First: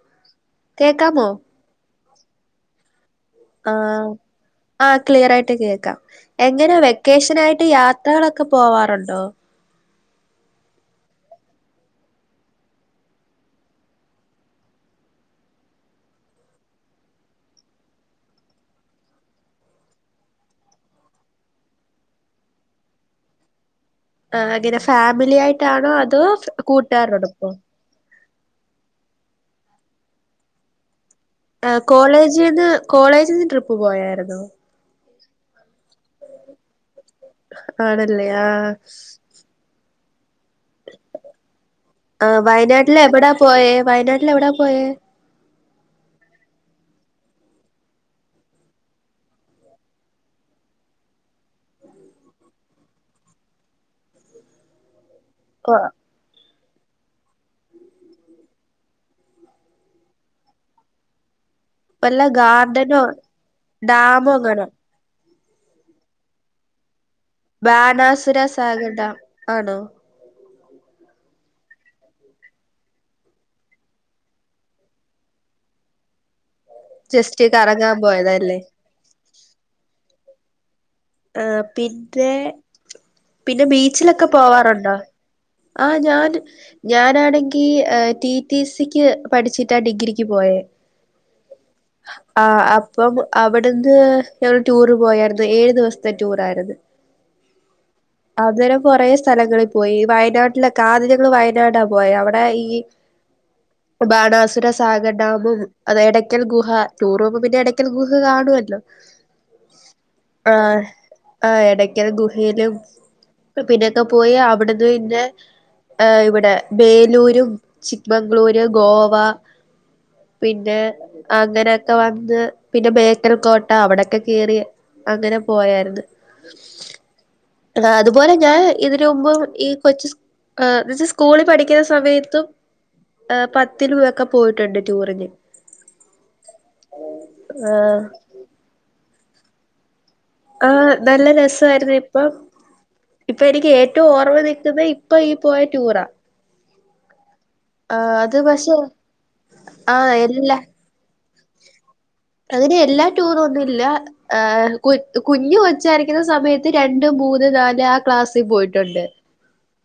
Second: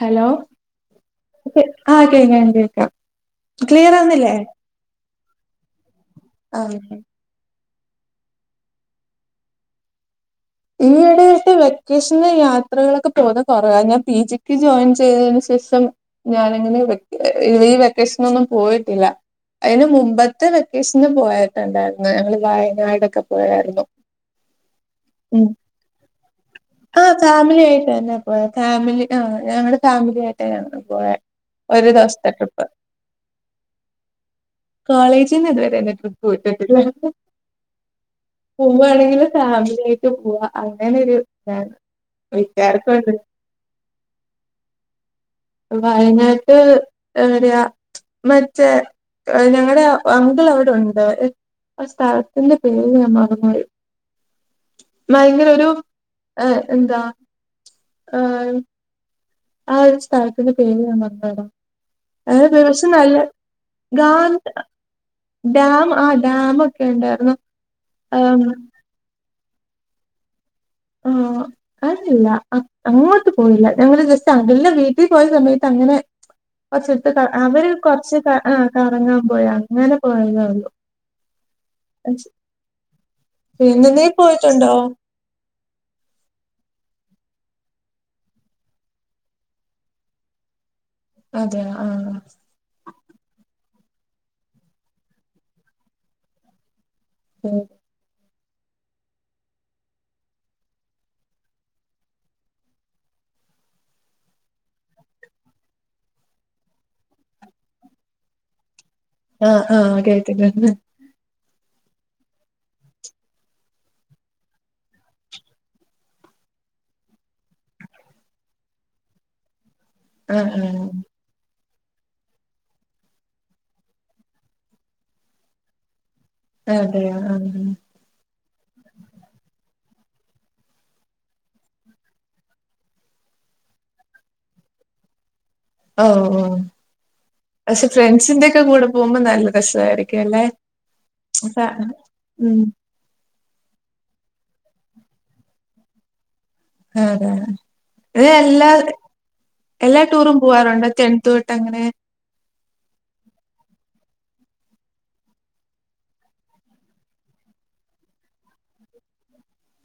Hello കേക്കാമോ ആ കേക്കാം കേക്കാം ക്ലിയർ ആുന്നില്ലേ ക്ലിയർ ആയിട്ട് കേക്കാം എങ്ങനാ വെക്കേഷൻ ആയിട്ട് യാത്രകളൊക്കെ പോവാറുണ്ടോ ഈയിടെ ആയിട്ട് വെക്കേഷന് യാത്രകളൊക്കെ പോകുന്ന കൊറവ ഞാൻ പി ജിക്ക് ജോയിൻ ചെയ്ത ശേഷം ഞാനിങ്ങനെ ഈ വെക്കേഷനൊന്നും പോയിട്ടില്ല. അയിന് മുമ്പത്തെ വെക്കേഷന് പോയട്ടുണ്ടായിരുന്നു ഞങ്ങൾ വയനാടോക്കെ പോയായിരുന്നു. ആഹ് അങ്ങനെ ഫാമിലി ഉം ആയിട്ടാണോ അതോ കൂട്ടുകാരടോപ്പോ ഉം ഫാമിലി ആഹ് ഞങ്ങൾ ഫാമിലി ആയിട്ടാണ് പോയെ ആഹ് ഒരു ദിവസത്തെ ട്രിപ്പ് കോളേജിന്ന് കോളേജിന്ന് ട്രിപ്പ് പോയായിരുന്നോ എന്നെ ഇതുവരെ ട്രിപ്പ് വിട്ടിട്ടില്ല ആണല്ലേ ആഹ് പോവണെങ്കിൽ ഫാമിലിയയി ട്ട് പോവാ. അങ്ങനൊരു ഇതാണ് ആഹ് വീട്ടാർക്ക് വയനാട്ടില് എവിടാ പോയേ വയനാട്ടിൽ എവിടാ പോയേ വയനാട് എവിടെയാ മറ്റേ ഞങ്ങളെ അങ്കിൾ അവിടെ ഉണ്ട്. ആ സ്ഥലത്തിന്റെ പേര് ഞാൻ മറന്ന് പോയി. ഭയങ്കര ഒരു ഓഹ് ഏ എന്താ ഏ ആ ഒരു സ്ഥലത്തിന്റെ പേര് ഞാൻ മറന്ന് പോയടാ വല്ല ഒരു ദിവസം ഗാർഡനോ നല്ല ഗാ ഡാമോ എങ്ങാനോ ഡാം ആഹ് ഡാം ഒക്കെ ഉണ്ട്. ബാണാസുര സാഗർ ഡാം ആണോ? ആ [unintelligible] അങ്ങോട്ട് പോയില്ല ഞങ്ങള് ജസ്റ്റ് അങ്കിളിന്റെ വീട്ടിൽ പോയ സമയത്ത് അങ്ങനെ കൊറച്ചെടുത്ത് ജസ്റ്റ് അവര് കറങ്ങാൻ കൊറച്ച് പോയതല്ലേ ആഹ് കറങ്ങാൻ പോയ അങ്ങനെ പോയതേള്ളു ആ പിന്നെ പിന്നെ നീ ബീച്ചിലൊക്കെ പോയിട്ടുണ്ടോ പോവാറുണ്ടോ? ആഹ് ഞാൻ ഞാനാണെങ്കി ടി ടി സിക്ക് പഠിച്ചിട്ടാ ഡിഗ്രിക്ക് പോയേ അതെയ ആഹ് ആഹ് അപ്പം അവി ടുന്ന് ഞങ്ങൾ ടൂറ് പോയായിരുന്നു ഏഴു ദെവസത്തെ ടൂറായിരുന്നു. ഉം അന്നേരം കൊറെ സ്ഥലങ്ങളി പോയി വയനാട്ടിലൊക്കെ ആദ്യ ഞങ്ങൾ വയനാടാ പോയേ അവടെ ഈ ബാണാസുര സാഗർ ഡാമും അതെ എടയ്ക്കൽ ഗുഹ ടൂറോവുമ്പോ പിന്നെ എടക്കൽ ഗുഹ കാണുവല്ലോ ആഹ് ആഹ് കേട്ട് കേട്ട്ണ്. ആഹ് എടക്കൽ ഗുഹയിലും പിന്നൊക്കെ പോയി അവട്ന്ന് പിന്നെ ഏഹ് ഇവടെ ബേലൂരും ചിക്മംഗ്ളൂരും ഗോവ ആഹ് പിന്നെ അങ്ങനെ ക്കെ വന്ന് പിന്നെ ബേക്കർ കോട്ട അവടെക്കെ കേറി അങ്ങനെ പോയായ്ര്ന്നു. അതെയോ ആഹ് ഞാൻ ഇതിന് മുമ്പും ഈ കൊച്ച് എന്ന ച്ച് സ്കൂളി പഠിക്ക്ന്ന സമയത്തും പത്തിലൊക്കെ പോയിട്ട്ണ്ട് ടൂറിന് ഓഹ് ഓഹ് പക്ഷെ ആഹ് ഫ്രണ്ട്സിന്റെ ക്കെ കൂടെ പോവുമ്പോ നല്ല രസായിരി ആഹ് നല്ല രസവായിരുന്നു ഇപ്പം ഉം ഇപ്പം എനിക്ക് ഏറ്റും ഓർമ്മ നിക്കുന്നത് ഇപ്പൊ ഈ പോയ ടൂറാ ആതെ [unintelligible] ആഹ് അത് എല്ലാ പക്ഷെ എല്ലാ ആഹ് ടൂറും പോവാറുണ്ടോ ടെൻത് തൊ ട്ടങ്ങനെ അങ്ങനെ എല്ലാ ടൂറോന്നുല്ല കു കുഞ്ഞ് കൊച്ചായിരിക്കുന്ന സമയത്ത് രണ്ട്, മൂ മൂന്ന്, നാല് ആ ക്ലാസ്സി പോയിട്ടുണ്ട്.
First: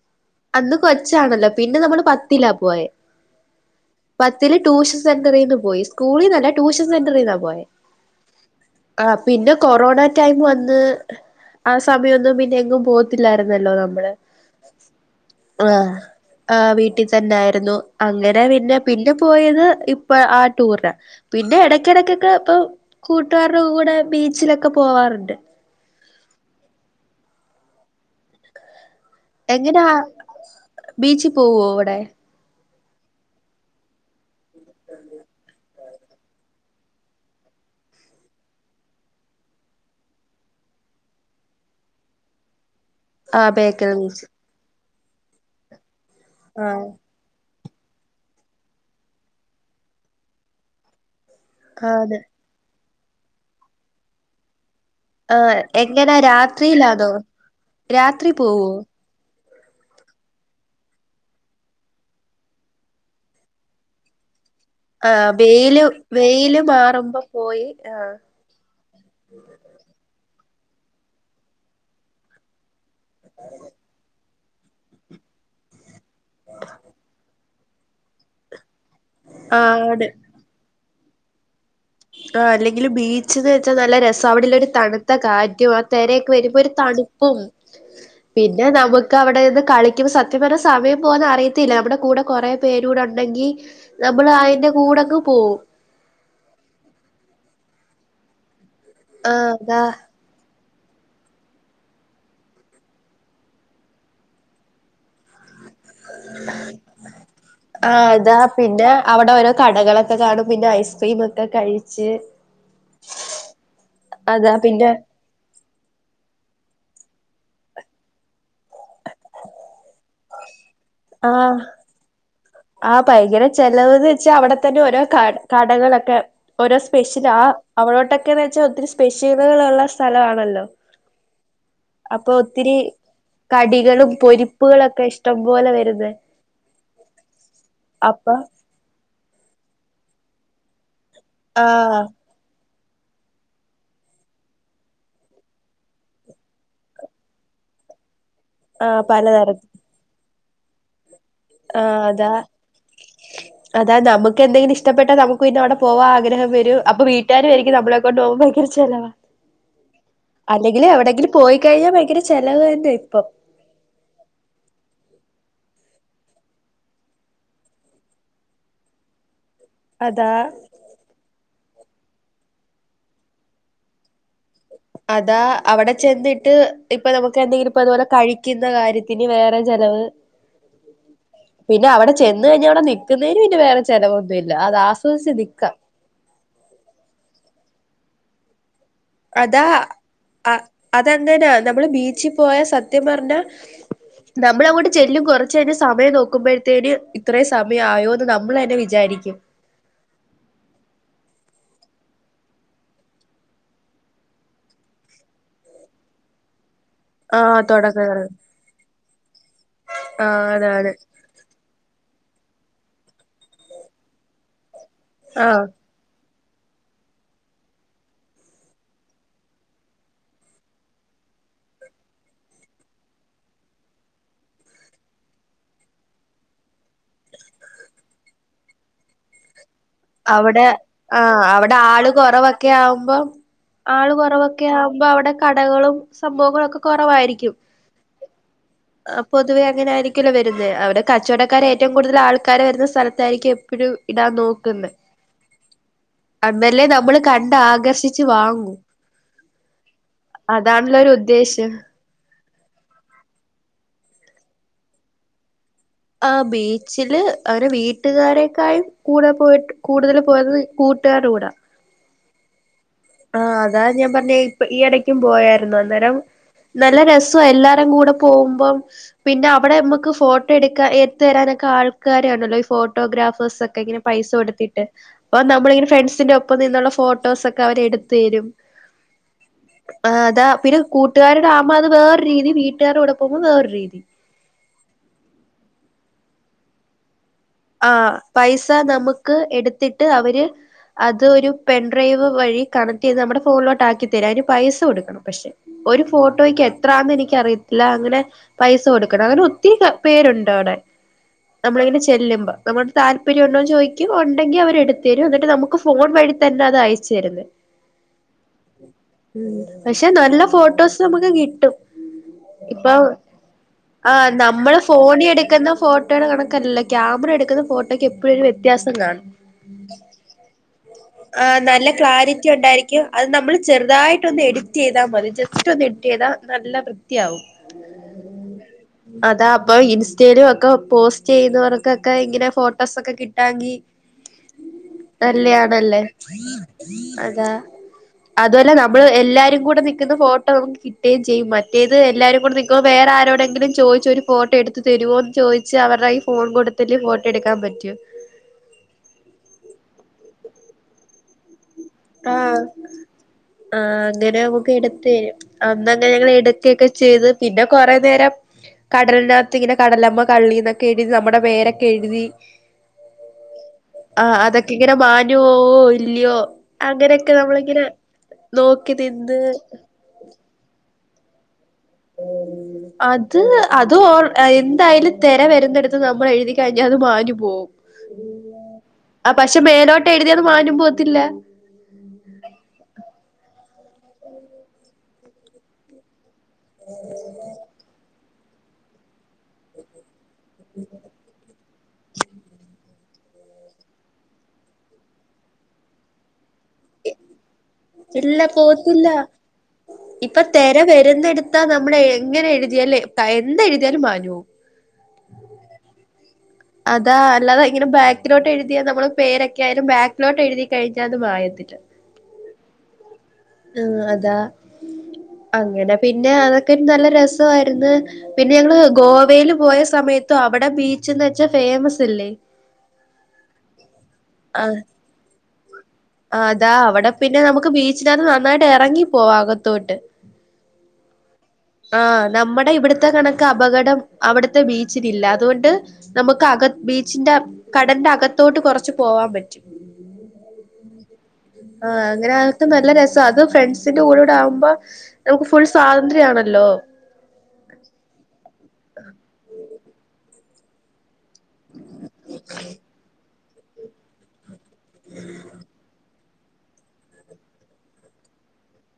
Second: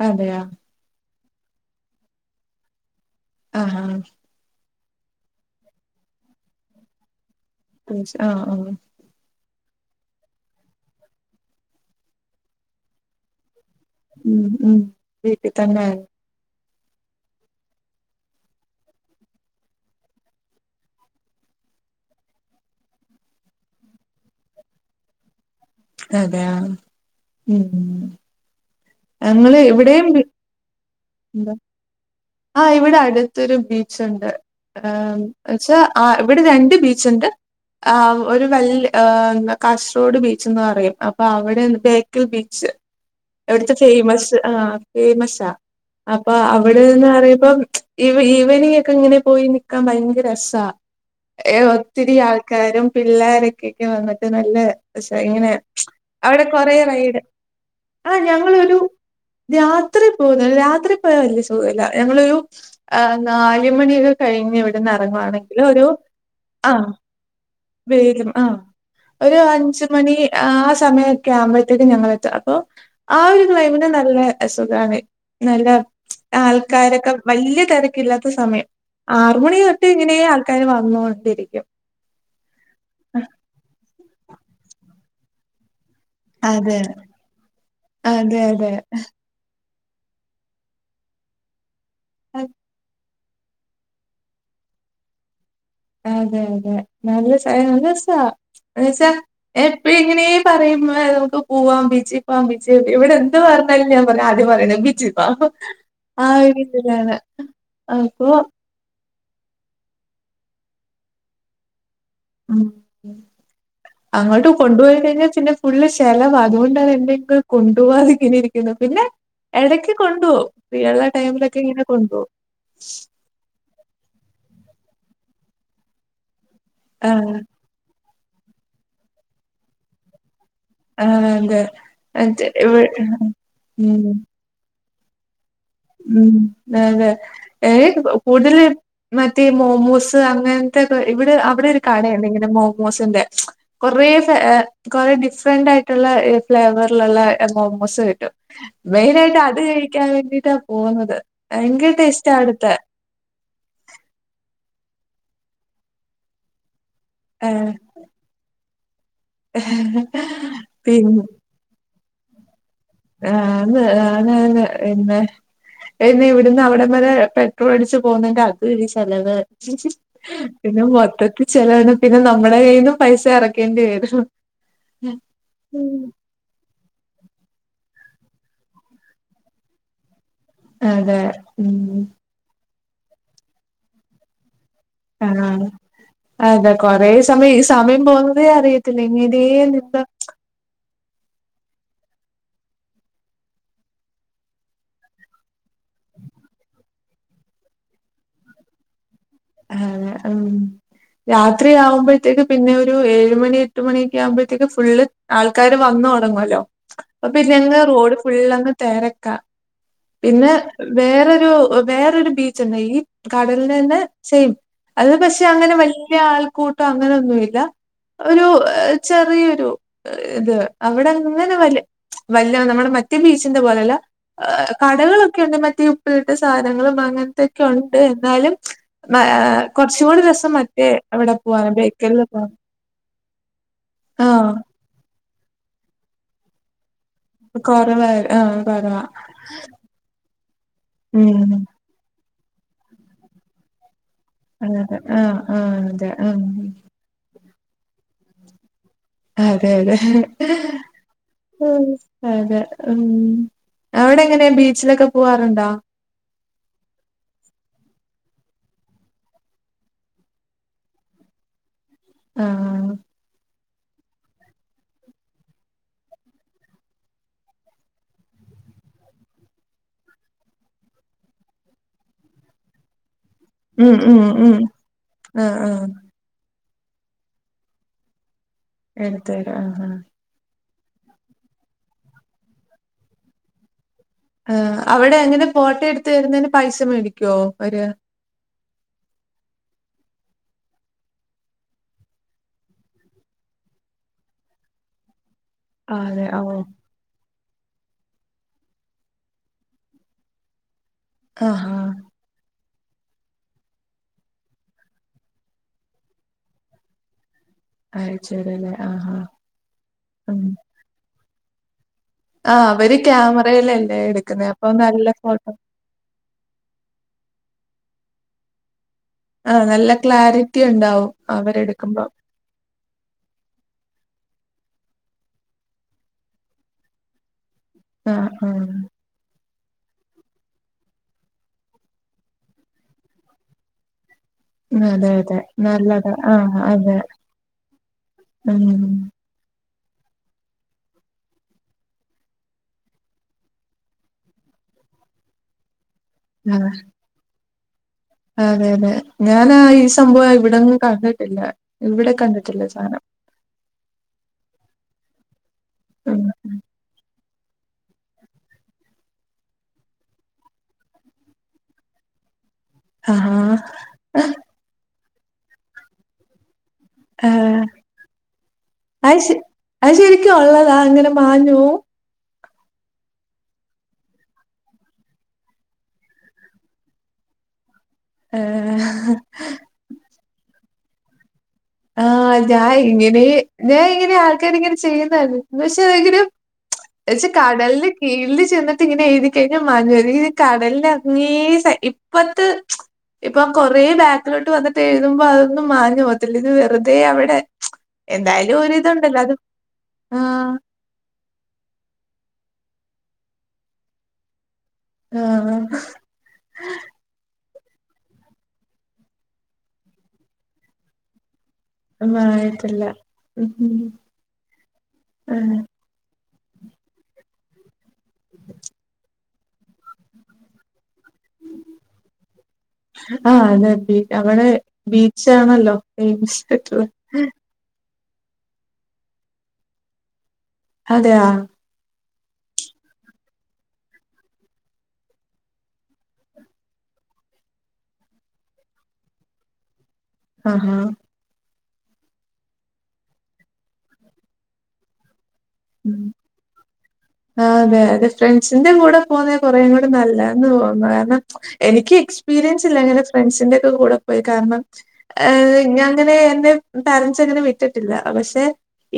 അതെയാ കൊച്ചണല്ലോ പിന്നെ നമ്മള് പത്തിലാ പോയെ ആഹ് ഹാ പത്തില് ട്യൂഷൻ സെൻറ്ററിന്ന് പോയി സ്കൂളിന്നല്ല ട്യൂഷൻ സെൻറ്ററിന്ന ട്യൂഷ് ആഹ് ആഹ് പിന്നെ കൊറോണ ടൈം വന്ന് ആ സമയൊന്നും പിന്നെ എങ്ങും പോകത്തില്ലാര് ഉം ഉം വീട്ടി തന്നെ ആഹ് വീട്ടിൽ തന്നെ ആയിരുന്നു അങ്ങനെ പിന്നെ പിന്നെ പോയത് ഇപ്പ ആ ടൂറിനാ പി പിന്നെ എടക്കെടക്കൊക്കെ ഇപ്പോ കൂട്ടുകാരുടെ കൂടെ ബീച്ചിലൊക്കെ പോവാറുണ്ട് അതെയാ ഉം അങ്ങളെ എങ്ങനാ എവിടേം വി ബീച്ചി പോവോ അവടെ ആഹ് ഇവിടെ അടുത്തൊരു ബീച്ചൊണ്ട് ആമ് എച്ചാ ആ ഇവിടെ രണ്ട് ബീച്ചൊണ്ട് ആഹ് ഒരു വല് ആഹ്‌ കാസറോഡ് ബീച്ച് ന്ന് പറയും അപ്പോ അവടെ ബേക്കൽ ബീച്ച് ആ എവ്ടത്തെ ബേക്കൽ ബീച്ച് ഫേമസ് ആഹ് ഫേമസാ അപ്പാ ആ അവടെനിന്ന് പറയുമ്പം ഈ ഈവനിങ് ഒക്കെ ഇങ്ങനെ പോയി നിക്കാൻ ഭയങ്കര രസാ ഏഹ് ഒത്തിരി ആണ് ആൾക്കാരും പിള്ളോരൊക്കെക്കെ വന്നിട്ട് നല്ല രസാ ആ ഇങ്ങനെ എങ്ങനാ അവിടെ കൊറെ രാത്രിയിലാണോ റൈഡ് ആഹ് രാത്രി പോവോ ഞങ്ങളൊരു രാത്രി [unintelligible] രാത്രി പോയാ വല്യ സുഖവില്ല ഞങ്ങളൊരു നാല് മണിക്കെ കഴിഞ്ഞവി ട്ന്ന് ആഹ് എറങ്ങുവാണെങ്കില് വെയില് ഒരു വെയില് ആഹ് മാറുമ്പോ പോയി വെയിലും ആഹ് ഒരു അഞ്ച് മണി ആ സമയൊക്കെ ആവുമ്പോഴത്തേക്ക് ഞങ്ങളെത്തും അപ്പോ ആ ഒരു ക്ലൈമറ്റ് നല്ലേ സുഖവാണ് നല്ല ആൾക്കാരൊക്കെ വല്യ തെരക്കില്ലാത്ത സമയം ആറുമുണി തൊട്ടേ ആണ് ഇങ്ങനേ ആൾക്കാര് വന്നൊണ്ടിരിക്കും ആഹ് അല്ലെങ്കിലും ബീച്ച്ന്ന് വെച്ചാ നല്ല രസാ അവിടുള്ളൊരു തണുത്ത കാറ്റും ആ രേക്കെ വരുമ്പോ ഒരു അതെ. തണുപ്പും അതെ പിന്നെ അതെ നമുക്ക് അവിടെന്ന് കളി ക്കുമ്പ സത്യം പറഞ്ഞാ സമയം പോവുന്ന അറിയത്തില്ല നമ്മടെ കൂടെ അ- കുറെ പേരൂടെണ്ട് ണ്ടെങ്കി നമ്മള് അതിന്റെ കൂടങ്ങ് പോവും അതെ അതെ നല്ലസ നല്ലരസാ എന്ന് വെച്ചാ ആഹ് അതാ എപ്പഴ്ങ്ങനേ പറയ്മ്പം നമുക്ക് പൂവാം ബീച്ചിൽ പോവാം ബീച്ചിൽ പോ ഇവിടെ എന്ത് പർഞ്ഞാലും ഞാൻ പറയും ആദ്യം പറയ്ണ് ബീച്ചിൽ പോവാ ആഹ് അപ്പൊ അതാ പിന്നെ അവിടെ ഓരോ കടകളൊക്കെ കാണും പിന്നെ ഐസ്ക്രീം ഒക്കെ കഴി ഉം ഉം അങ്ങോട്ട് അതാ പിന്നെ കൊണ്ടുപോയി കഴിഞ്ഞാൽ പിന്നെ ഫുള്ള് ചെലവാ അതുകൊണ്ടാണ് [unintelligible] കൊണ്ടു പോവാതെങ്ങനെ ഇരിക്ക്ണ് പിന്നെ എടക്ക് കൊണ്ടുപോവും ഫ്രീയുള്ള ടൈമിലൊക്കെ ഇങ്ങനെ കൊണ്ടോവും ആഹ് ഭയങ്കര ചെലവ്ന്ന് വെച്ചാ അവിടെത്തന്നെ ഓരോ കാ കടകളൊക്കെ ഓരോ സ്പെഷ്യല് ആ അവിടോട്ടൊക്കെന്ന് വെച്ചാ ഒത്തിരി സ്പെഷ്യലുകളുള്ള സ്ഥലമാണല്ലോ ആ അതെ അപ്പൊ അതെ ഒത്തിരി ഇവ് ഉം കടികളും പൊരിപ്പുകളൊ ഉം അതെ ഏ അപ്പൊ കൂടുതല് മറ്റേ മോമോസ് അങ്ങൻത്തെക്കെ ഇവിടെ അവിടൊരു ആഹ് കടയുണ്ട് ഇങ്ങനെ മോമോസിന്റെ കൊറേ ഫേ ഏ കൊറേ ഡിഫറന്റ് ആയിട്ടുള്ള ഫ്ലേവറിലുള്ള മോമോസ് കിട്ടും ആഹ് മെയിനായിട്ട് അത് പലതരത്തി കഴിക്കാൻ വേണ്ടിട്ടാ പോകുന്നത് ഭയങ്കര ആഹ് അതാ ടേസ്റ്റാ അവിടുത്തെ അതാ നമുക്ക് എന്തെങ്കിലും ഇഷ് ഇഷ്ടപ്പെട്ട നമുക്ക് പിന്നെ അവിടെ പോവാ ആഗ്രഹം വരും അപ്പ ഏ, വീട്ടുകാര്വിചാരിക്കും നമ്മളെ കൊണ്ട് പോകുമ്പക്കിന് ചെലവാ അല്ലെങ്കിലെ പിന്നെ എവിടെങ്കിലും പോയി കഴിഞ്ഞാ ഭയങ്കര ചെലവ്ന്നെ ആന്ന് ആണ് ആണ് പിന്നെ പിന്നെ ഇവിടുന്ന് അവിടംവരേ പെട്രോൾ അടിച്ച് പോകുന്നേന്റെ അത് ഒരു ചെലവ് അതാ പിന്നെ മൊത്തത്തിൽ ചെലവാണ് പിന്നെ നമ്മുടെ കയ്യിന്ന് പൈസ എറക്കേണ്ടി വരും അതാ അവടെ ചെന്നിട്ട് ഇപ്പ നമുക്ക് എന്തെങ്കിലും ഇപ്പ അതുപോലെ കഴിക്കുന്ന കാര്യത്തിന് വേറെ ചെലവ് അതെ ഉം പിന്നെ അവടെ ചെന്ന് കഴിഞ്ഞാ അവടെ നി നിക്കുന്നയ്ന് പിന്നെ വേറെ ചെലവൊന്നു ഇല്ല അത് ആസ്വദിച്ച് ആഹ് നിക്കാ. അതെ കൊറെ സമയം ഈ സമയം പോകുന്നതേ അറിയ അതാ അ അതെങ്ങനാ നമ്മള് ബീ ച്ച് പോയാ സത്യം പറഞ്ഞാ നമ്മൾ അങ്ങോട്ട് ചെല്ലും കുറച്ചു കഴിഞ് സമയം നോക്കുമ്പഴത്തേന് ഇത്രയും സമയം ആയോന്ന് നമ്മളന്നെ വിചാരിക്കും. ആഹ് ഉം രാത്രി ആവുമ്പഴ്ത്തേക്ക് പിന്നെ ഒരു ഏഴുമണി എട്ട് മണിയൊക്കെ ആകുമ്പഴ്ത്തേക്ക് ഫുള്ള് ആൾക്കാര് വന്ന് തൊടങ്ങൊല്ലോ ആഹ് അപ്പപിന്നങ്ങ് റോഡ് തൊടങ്ങാറായി ഫുള്ളങ്ങ് തെര അ ആഹ് പിന്നെ അതാണ് വേറൊരു വേറൊരു ബീച്ച്ണ്ട് ഈ കടൽനെനെ സെയിം അത് പക്ഷെ ആഹ് അങ്ങനെ വല്ല്യ ആൾക്കൂട്ടം അങ്ങനൊന്നുമില്ല ഒരു ചെറിയൊരു ഇത് അവിടെ അങ്ങനെ വല വല്ല നമ്മളെ മറ്റേ ബീച്ചിന്റെ പോലെല്ല കടകളൊക്കെയുണ്ട് മറ്റേ ഉപ്പിലിട്ട സാധനങ്ങളും അങ്ങനത്തൊക്കെ ഉണ്ട് എന്നാലും മഏ അവടെ ആ അവടെ ആള് ബേക്കലിൽ പോവാൻ കൊറവൊക്കെ ആവുമ്പം ആള് ആ കുറവൊക്കെ ആബെ അവടെ കടകളും സംഭവങ്ങളൊക്കെ കൊറവായിരിക്കും കുറവാ ആ കുറവാ ആ പൊതുവെ അങ്ങനെ ആയിരി ക്കല്ലോ വരുന്നെ അവ്ടെ ഉം കച്ചോടക്കാര ഏറ്റവും കൂടുതലാൾ കരവരുന്ന സ്ഥലത്തായിരിക്കും എപ്പഴും ഇടാൻ നോക്കുന്നെ അതെ ആ ആ അതെ ഉം അന്നല്ലേ ന്നമ്മ്ള് കണ്ടാഗർഷിച്ച് വാങ്ങു അതെ അതെ ഒരു ഉ ഉദ്ദേശം അതെ ഉമ് അവടെ എങ്ങനെ ബീച്ചിലൊക്കെ പോവാറുണ്ടോ ആ ബീച്ചില് അവര് വീട്ടുകാരേക്കായും കൂടെ പോയിട്ട് കൂടുതല് പോയത് കൂ കൂട്ടാരൂടെ ആഹ ആ അതാ ഞാൻ പറഞ്ഞെ ഇപ്പ ഈ ഇടയ്ക്കും പോയാര്ന്നു അന്നേരം നല്ല രസം എല്ലാരും കൂടെ പോവുമ്പം പിന്നെ അവടെ നമ്മക്ക് ഫോട്ടോ എടുക്കാ എടുത്തരാനൊ ക്ക ആൾക്കാരാണല്ലോ ഈ ഫോട്ടോഗ്രാഫ ബസ്സൊക്കെ ഉം ഇങ്ങനെ ഉം പൈസ ഉം കൊട്ത്തിട്ട് അപ്പൊ ആഹ് ന്നമ്മളിങ്ങനെ ആഹ് ഫ്രണ്ട്സിന്റെഒപ്പം നിന്നുള്ള ഫോട്ടോസൊക്ക അവരെടു തേരും എടുത്തരാ ആഹ ആഹ കൂട്ടുകാര്ടെ ആമ്പേ അത് വേറൊരു രീതി വീട്ട്കാര്ടെ കൂടെ പോവുമ്പോ വേറൊരു രീതി ആ അവടെ അങ്ങനെ ഫോട്ടോ എടുത്ത് തരുന്നയ്ന് പൈസ മേടിക്ക ആ പൈസ ന്നമ്ക്ക് എടുത്തിട്ട് ട്ട് അവ്ര് അത് ഒരു പെൻ ഡ്രൈവ് വഴി കണക്റ്റെയ്ത് നമ്മുടെ ഫോണിലോട്ട് ആക്കി തരും അയ്ന് പൈസ കൊട് പക്ഷെ ഒരു ആഹ് അതെ ഓഹ് ഫോട്ടോയ്ക്ക് എത്രാ എനിക്കറിയ അല്ല അങ്ങനെ പൈസ കൊടുക്കണം അങ്ങനെ ഒത്തിരി കപ്പേരുണ്ട് അവടെ ആഹാ നമ്മളിങ്ങനെ ചെല്ല് നമ്മൾക് താല്പര്യംണ്ടോ ചോയ്ക്കും ഉണ്ടെങ്കി അവര് എടുത്തരും എന്നിട്ട് നമുക്ക് ഫോൺ വഴി തന്നെ അത് അയച്ചരുന്നെ അയച്ചേരല്ലേ ആഹാ ഉ പക്ഷെ നല്ല ഉം ഫോട്ടോസ് ന്നമുക്ക് കിട്ടും [inaudible] ഇപ്പ ക്യാമറയിലല്ലേ ആ എടുക്കുന്നെ അപ്പൊ നമ്മള് നല്ല ഫോണിൽ ഫോട്ടോ എടുക്കുന്ന ഫോട്ടോയുടെ കണക്കല്ലല്ലോ ക്യാമറ എടുക്ക ക്ക്‌ള് ഫോട്ടോക് എപ്പഴും ഒരു വെത്യാസം ആഹ ന്നല്ല ക്ലാരിറ്റി ഉ ആ നല്ല ക്ലാരിറ്റി ഉണ്ടായിരിക്കും അത് നമ്മള് ചെറുതായിട്ടൊന്ന് എഡിറ്റ്‌ ചെയ്താ മതി ജസ്റ്റ് ഒന്ന് ഇട്ട് ചെയ്താ നല്ല വൃത്തിയാവും ആഹ ആഹ താ അപ്പൊ ഇൻസ്റ്റയിലും ഒക്കെ പോസ്റ്റെയ്യുന്നവർകൊക്കെ ഇങ്ങനെ ഫോട്ടോസൊക്കെ കിട്ടാകി അതെ അതെ നല്ലയാണല്ലേ നല്ലതാ ആഹ് അതെ അതാ അതുംഅല്ല ഉം ന്നമ്മ്ള് എല്ലാരും കൂടെ ന്നി ക്ക്ത് ഫോട്ടോ കിട്ടേമ്ചെയ്യും മറ്റേത് എല്ലാരുംകൂടി നിൽക്കുമ്പോ വേറെ ആരോടെങ്കിലും ചോയ്‌ച്ചോരു ഫോട്ടോ എടുത്ത് തരോ വരുവോന്ന് ചോയ്ച്ച് അവര്ടൈ ഫോൺ ആഹ് കൊടുത്തിട്ട് ഫോട്ടോടുക്കാൻ പറ്റോ അതെ അതെ ഞാൻ ആ ഈ സംഭവം ഇവിടൊന്നും കണ്ടിട്ടില്ല ഇവിടെ ആ കണ്ടിട്ടില്ല സാനം ആ അങ്ങനാവും എടുത്തേ അന്നങ്ങനെ ഉം ഞങ്ങള് എടുക്കയൊക്കെ ചെയ്ത് പിന്നെ കൊറെനേരം കടലിനകത്ത് ഇങ്ങനെ കടലമ്മ കള്ളീന്നൊക്കെ എഴുതി നമ്മടെ പേരൊക്കെ എഴുതി ആഹാ ആഹ അതൊക്കെ ഇങ്ങനെ മാഞ്ഞു പോവോ ഇല്ലയോ അങ്ങനെയൊക്കെ ആഹ നമ്മളിങ്ങനെ നോക്കി അയ്ഷ് നിന്ന് അയ്ശരിക്കുള്ളതാ അങ്ങനെ മാഞ്ഞുപോവും അത് അത് ഓർ എന്തായാലും തെര വരുന്നടുത്ത് നമ്മള് എഴുതി കഴിഞ്ഞാ അത് മാഞ്ഞു പോവും. ഏഹ് ആ പക്ഷെ മേലോട്ട് എഴുതിയാ അത് മാഞ്ഞും പോവത്തില്ല. ആഹ് ഞാൻ ഇങ്ങനെ ഞാൻ ഇങ്ങനെ ആൾക്കാര് ഇങ്ങനെ ചെയ്യുന്ന കണ്ടി [inaudible] പക്ഷെ [unintelligible] പക്ഷേ കടലില് കീഴില് ചെന്നിട്ട് ഇങ്ങനെ എഴ്തിക്കഴിഞ്ഞാ മാഞ്ഞോ [unintelligible] കടലിൻ്റെ അങ്ങേ സൈ ഇപ്പത്തെ ഇപ്പൊ കൊറേ ബാക്കിലോട്ട് വന്നിട്ട് എഴുതുമ്പൊ അതൊന്നും മാഞ്ഞു പോവത്തില്ല ഇത് വെ റുതേ അവിടെ എന്തായാലും ഒരിതുണ്ടല്ലോ അത് ഇപ്പ ആഹ് തെര വരുന്നെടുത്താ നമ്മള് എങ്ങനെ എഴ് തിയാല് ത എന്തെഴുതിയാലും മാഞ്ഞു പോവും. ആഹ് അതാ അല്ലാതെ ഇങ്ങനെ ബാക്കിലോട്ട് എഴ്തിയാ നമ്മള് പേരൊക്കെ ആയാലും ബാക്കിലോട്ട് എഴ്തിക്കഴിഞ്ഞാ അത് മായത്തി മായിട്ടില്ല. ഉം ഇഹ് അതാ ഉം അങ്ങന പി ന്നെ അതൊക്കെ ഒരു നല്ല രസ്വായിര്ന്ന് പിന്നെ ഞങ്ങള് ഗോ വേല് പോയ സമയത്തും അവടെ ബീച്ച്ന്ന് വെച്ചാ ഫേമസ് അല്ലേ ആഹ് അതെ ബീ അവടെ ആഹ് ബീച്ചാണല്ലോ ഫേയ്മ്സായിട്ട്ള്ളത്. ച്ചിലത് നന്നായിട്ട് എറങ്ങിപ്പോവാ അകത്തോട്ട്. അതെയോ ആ നമ്മടെ ഇവിട്ത്തെ കണക്ക് അപകടം അവ്ട്ത്തെ ബീച്ച്നില്ല അതോണ്ട് നമുക്ക് അക ബീച്ചിന്റെ കടന്റെ അകത്തോട്ട് കൊ കൊറച്ച് പോവാൻ പറ്റും അ ഹ ആ അങ്ങനെ അകത്തും നല്ല രസ അത് ഫ്രണ്ട്സിന്റെ കൂടെടെ ആവുമ്പോ നമുക്ക് ഫുൾ സ്വാതന്ത്ര്യാണല്ലോ ആ അതെ അതെ ഫ്രണ്ട്സിന്റെ കൂടെ പോന്ന കൊറേയും കൂടെ നല്ല കാരണം എനിക്ക് എക്സ്പീരിയൻസ് ഇല്ലങ്ങനെ ഫ്രണ്ട്സിന്റെ - കൂടെ പോയി കാരണം അങ്ങനെ എന്റെ പാരൻറ്സ് അങ്ങനെ വിട്ടിട്ടില്ല പക്ഷെ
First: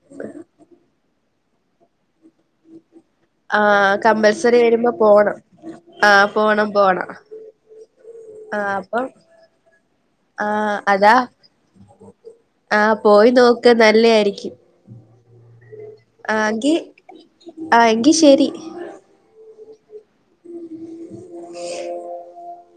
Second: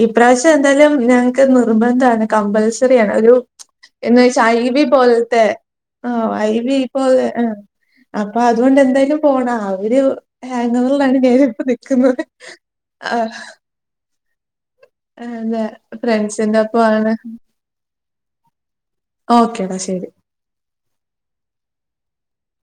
ഈപ്രാവശ്യം എന്തായാലും ഞങ്ങക്ക് നിർബന്ധമാണ് കമ്പേൽസറി - ആണ് ഒരു ആഹ് എ വെച്ചാ കമ്പൽസറി ഐ വി വരുമ്പോ പോണം പോലത്തെ- ആഹ ആഹ് പോണം അഐവി ഇ പോണം പോെ അപ്പൊ ആഹ് അതുകൊണ്ട് അപ്പം എന്തായാലും പോണം അവര് ആഹ് ഹാങ്ങറിലാണ് ഞാന ഇപ്പോ നിൽക്കുന്നത്- ആഹ പോയി നോക്ക് നല്ല ആയിരിക്കും അല്ലെ ഫ്രണ്ട്സിന്റെപ്പ ആണ് എങ്കിൽ ശരി ഓക്കേടാ ശരി ഉ